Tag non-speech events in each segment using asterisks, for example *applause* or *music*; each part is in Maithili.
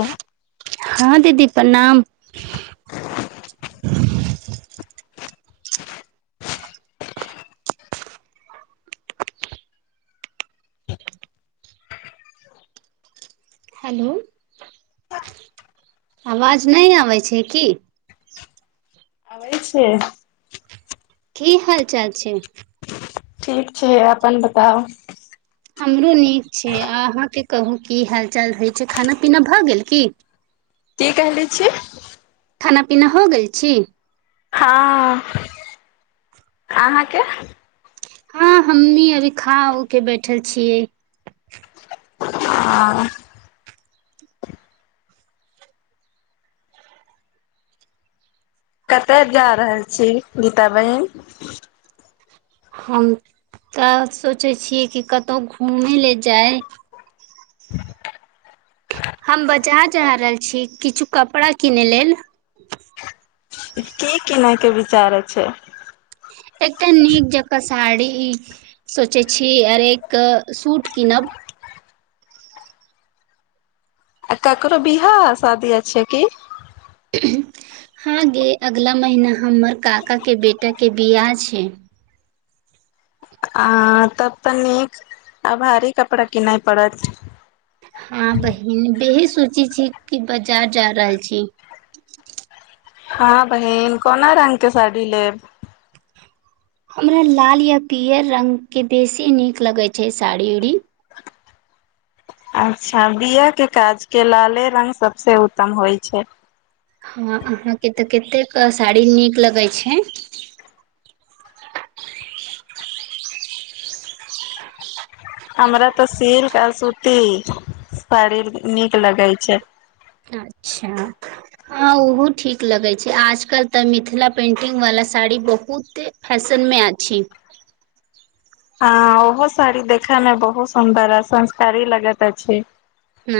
ह हँ दीदी प्रणाम हेलो आवाज नहि आबैत छै की अबै छी की हाल चाल छै ठीक छै अपन बताउ हमरो नीक छै आ अहाँके कहू की हाल चाल होइत छै खाना पीना भऽ गेल की की कहली छी खाना पीना हो गेल छीय हँ अहाँके हाँ हमनी अभी खा हो के बैठल छियै आओर *unintelligible* कत‌अ जा रहल छी गीता बहिन हम तऽ सोचै छियै कि कतहु घूमय लए जाय हम बाजार जा रहल छी किछु कपड़ा किनै लेल की किनय के विचार छै एकटा नीक जकाँ साड़ी ई सोचै छी अरे एक सूट कीनब आ ककरो बिआाह शादी छै की हँ गे अगलाा महिना हमर काका के बेटाके बिआह छै आ तब तऽ नीक आ भारी कपड़ा किनाय पड़त हँ बहिन बेही सोचे छी कि बाजार जा रहल छी हँ बहिन कोना रंग के साड़ी लेब हमरा लाल या पियर रंग के बेसी नीक लगे छै साड़ी उड़ी अच्छा बिआह के काजके लाले रंग सबसँ उत्तम होइ छै हँ अहाँके तऽ कतेक साड़ी नीक लगैत छै हमरा तऽ सिल्क आ सूती साड़ी नीक लगे छै अच्छा हँ ओहो ठीक लगे छै आजकल तऽ मिथिला पेंटिंग वाला साड़ी बहुत फैशनमे अछि ह ओहो साड़ी देखे मे बहुत सुन्दर ह संस्कारी लगैत अछि ह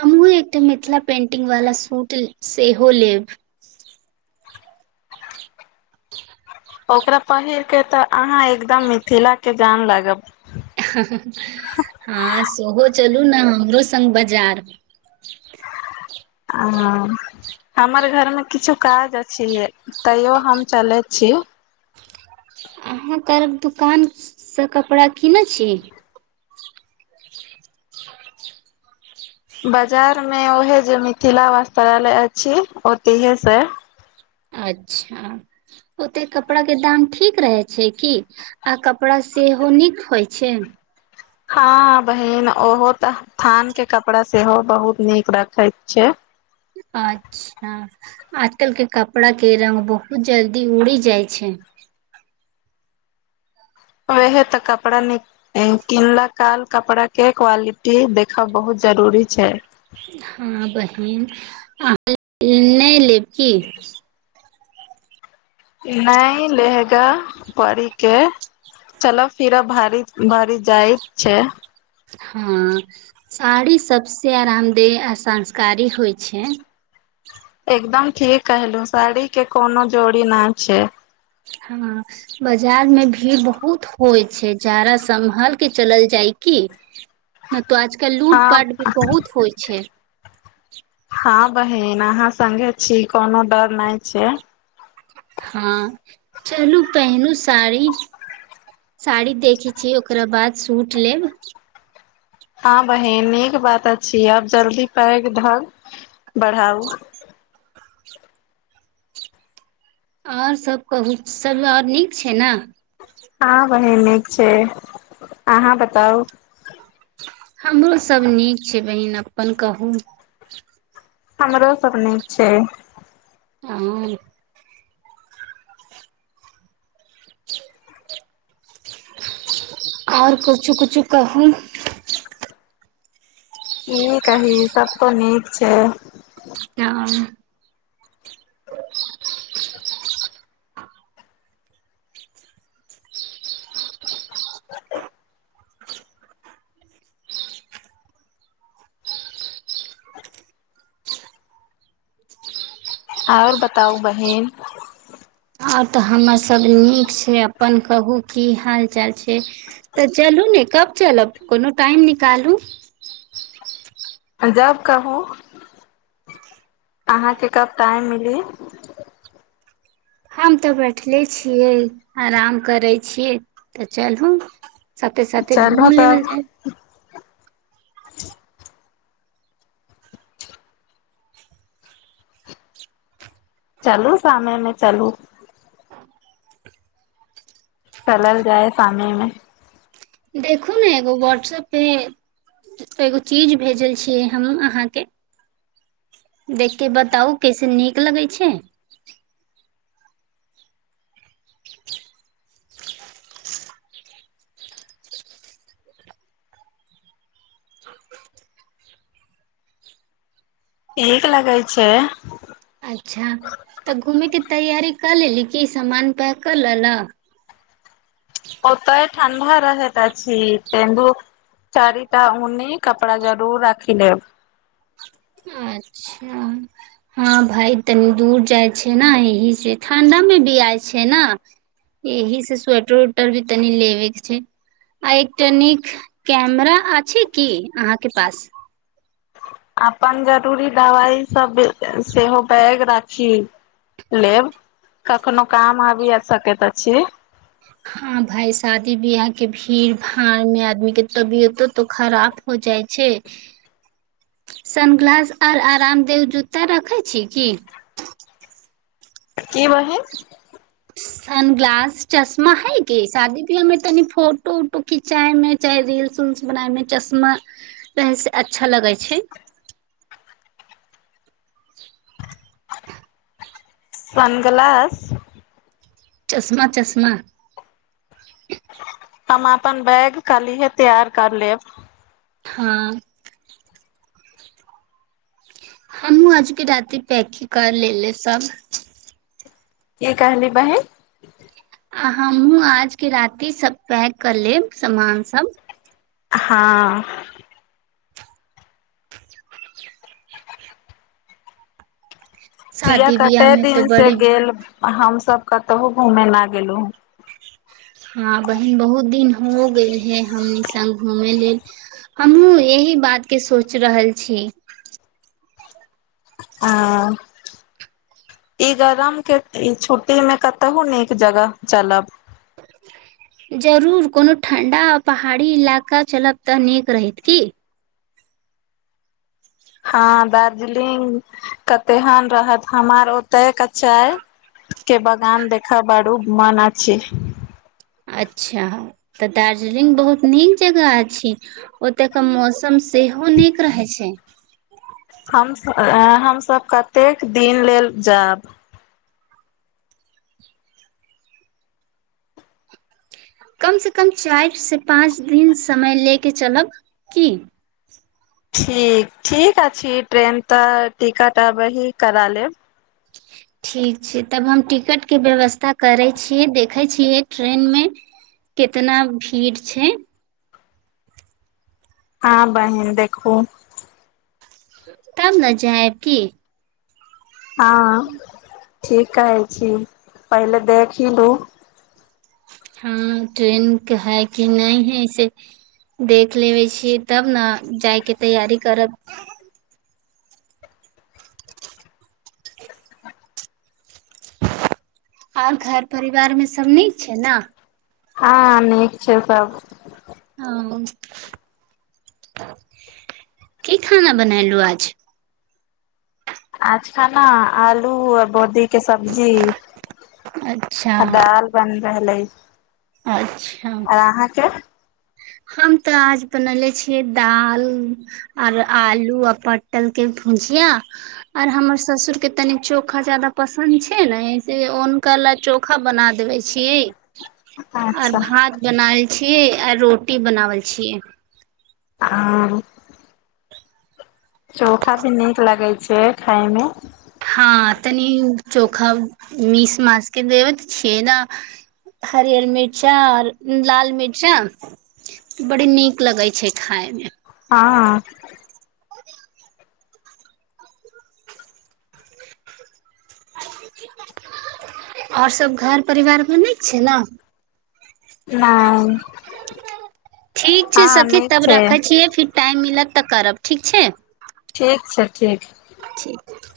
हमहुँ एकटा मिथिला पेंटिंग वाला सूट सेहो लेब ओकरा पहिर के तऽ अहाँ एकदम मिथिला के जान लागब हँ सेहो चलू ने हमरो संग बाजार ह हमर घर मे किछु काज अछिे तैयो हम चले छी अहाँ त दुकानसँ कपड़ा कीनैत छी बाजार मे ओहे जे मिथिला वास्त्रालय अछि ओतेहे से अच्छा ओते कपड़ाक के दाम ठीक रहे छै की आ कपड़ा सेहो नीक होइ छै हँ बहिन ओहो तऽ थान के कपड़ा सेहो बहुत नीक रखे छै अच्छा आजकल के कपड़ा के रंग बहुत जल्दी उड़ी जाय छै ओहे तऽ कपड़ा नीक किनला काल कपड़ा के क्वालिटी देखब बहुत जरूरी छै हँ बहिन अहाँ नहि लेब की न लेहगा पड़ी केे चलऽ फिरऽ भारी भार जाय छै हँ साड़ी सबस आरामदेय आ सास्कारी होइ छै एकदम ठीक कहलु साड़ी के कोनो जोड़ी न छै हँ बाजार में भीड़ बहुत होइ छै जाारा सम्भाल के चलल जाय की *unintelligible* नहि तो आजकल हँ लूटपाट भी बहुत होइ छै हँ बहिन अहाँ सगे छी कोनो डर नहि छै हँ चलू पेनू साड़ी साड़ी देखै छी ओकरा बाद सूट लेब हँ बहिन नीक बात अछि आब जल्दी पके धर बढ़ाउ आओर सब कहू सब आओर नीक छै ने हँ बहीन नीक छै अहाँ बताउ हमरो सब नीक छै बहिन अपन कहू हमरो सब नीक छै हँ आओर *inaudible* आओर कुछो कुछो कहू की कही सब त नीक छै अं *inaudible* आओर बताउ बहिन आओर तऽ हमर सब नीक छै अपन कहू की हाल चाल छै तऽ चलू ने कब चलब कोनो टाइम निकालू जब कहु अहाँके कब टाइम मिली हम तऽ बैठले छियै आराम करै छियै तऽ चलू साथे साथे चलू घूम लेबल तब जाय चलू शाम मे चलू चलल जाय सामे मे देखू ने एगो वाट्सपे एगो चीज भेजल छियै हम अहाँके देखिके बताउ कैसे नीक लगैत छै नीक लगै छै अच्छा तऽ घूमेयके तैयारी क लेली क सामान पै कऽ लेलक ओ तऽय ठण्ड रह हत छी तेन्दू चारिटा उऊनि कपड़ा जरूर राखि लेब अच्छा हँ भााय तनी दूर जाइ छै ने यह से ठंडा मे भी आय छै ने एहिह से स्वेटर उेटर भी तनी लेबे के छै आ एकटा नीक कैमरा अछि की अहााँ के पास अपन जरूरी दबाइ सब सेहो बैग राखी। लेब कखनो काम आबि आ सकेतऽ छी। हँ भााय शादी ब्याह के भीड़ भाड़ में आदमी के तबियतो तो खराब हो जाइ छैय। सनग्लास आर आरामदेव जूता रखैत छी की? की बहीन? सन ग्लास चश्मा है की शादी ब्याह मे तनि फोटो उटो खीच चायमे चाहे रील्स उल्स बनायमे चश्मा रहैसँ अच्छा लगै छैय। सनग्लास चश्मा चश्मा हम अपन बैग कालीहे तैयार कर लेब। हँ हँमहु आज भी राति पैक कर ले सब। की कहली बहिन? आ हमहु आज के राति सब पैक कर लेब सामान सब। हँ सया शादी बियाह कते में तो दिन से बड़ी गेल हमसभ कतहु घुमेना गेलहु। हँ बहिन बहुत दिन हो गेल है हमनी संग घूमय लेल। हमहुँ ऐहि बात के सोच रहल छी। आ ई गरम के ई छुट्टी में कतहु नीक जगह चलब। जरूर कोनो ठण्डा आ पहाड़ी इलाका चलब तऽ नीक रहैत की। हँ दार्जलिंग कतेहन रहत हमर ओते कच्चा के बागान देखब बारो मन अछि। अच्छा तऽ दार्जलिंग बहुत नीक जगह अछि। ओतय के मौसम सेहो नीक रहै छैय। हम हमस कतेक दिन लेल जायब? कमसँ कम चाइर सँ पाँच दिन समय लेके चलब की? ठीक ठीक अछि ट्रेन तऽ टिकट अबही करा लेब। ठीक छैय तब हम टिकटके व्यवस्था करै छियै देखैत छियै ट्रेनमे केतना भीड़ छैय। हँ बहिन देखु। तब ने जाहब की? हँ ठीक कहै छी पहिले देख लु। हँ ट्रेन के है कि नहि है से देख लेबे छियै तब ने जाइके तैयारी करब। आर घर परिवार मे सब नीक छैय ने? आ नीक छैय सब। ओ की खाना बनेलहु आज? आच खाना आलु आ बोदी के सब्जी अच्छा आ दाल। बनि रहलै। अच्छा आर अहाँके? हम तऽ आज बनले छियै दाल आओर आलु आ पटलके भुजिया आर हमर ससुर के तनि चोखा जादा पसन्द छैय ने से हुनक ला चोखा चोखा बना देबै छीयै। आऔर अच्छा भात बनाएल छीयै आ रोटी बनावल छीयै। हाँ चोखा भी नीक लगै छै खायमे हँ तनी चोखा मिस मासके देब तऽ छ ने हरियर मिर्चा आओर लाल मिर्चा बड़ी नीक लगै छै खाय मे हँ आओर सब घर परिवारमे नीक छै ने नहि ठीक छै हँ सखी नीक तब छै रखे छियै फिर टाइम मिलत तऽ करब ठीक छै ठीक छै ठीक ठीक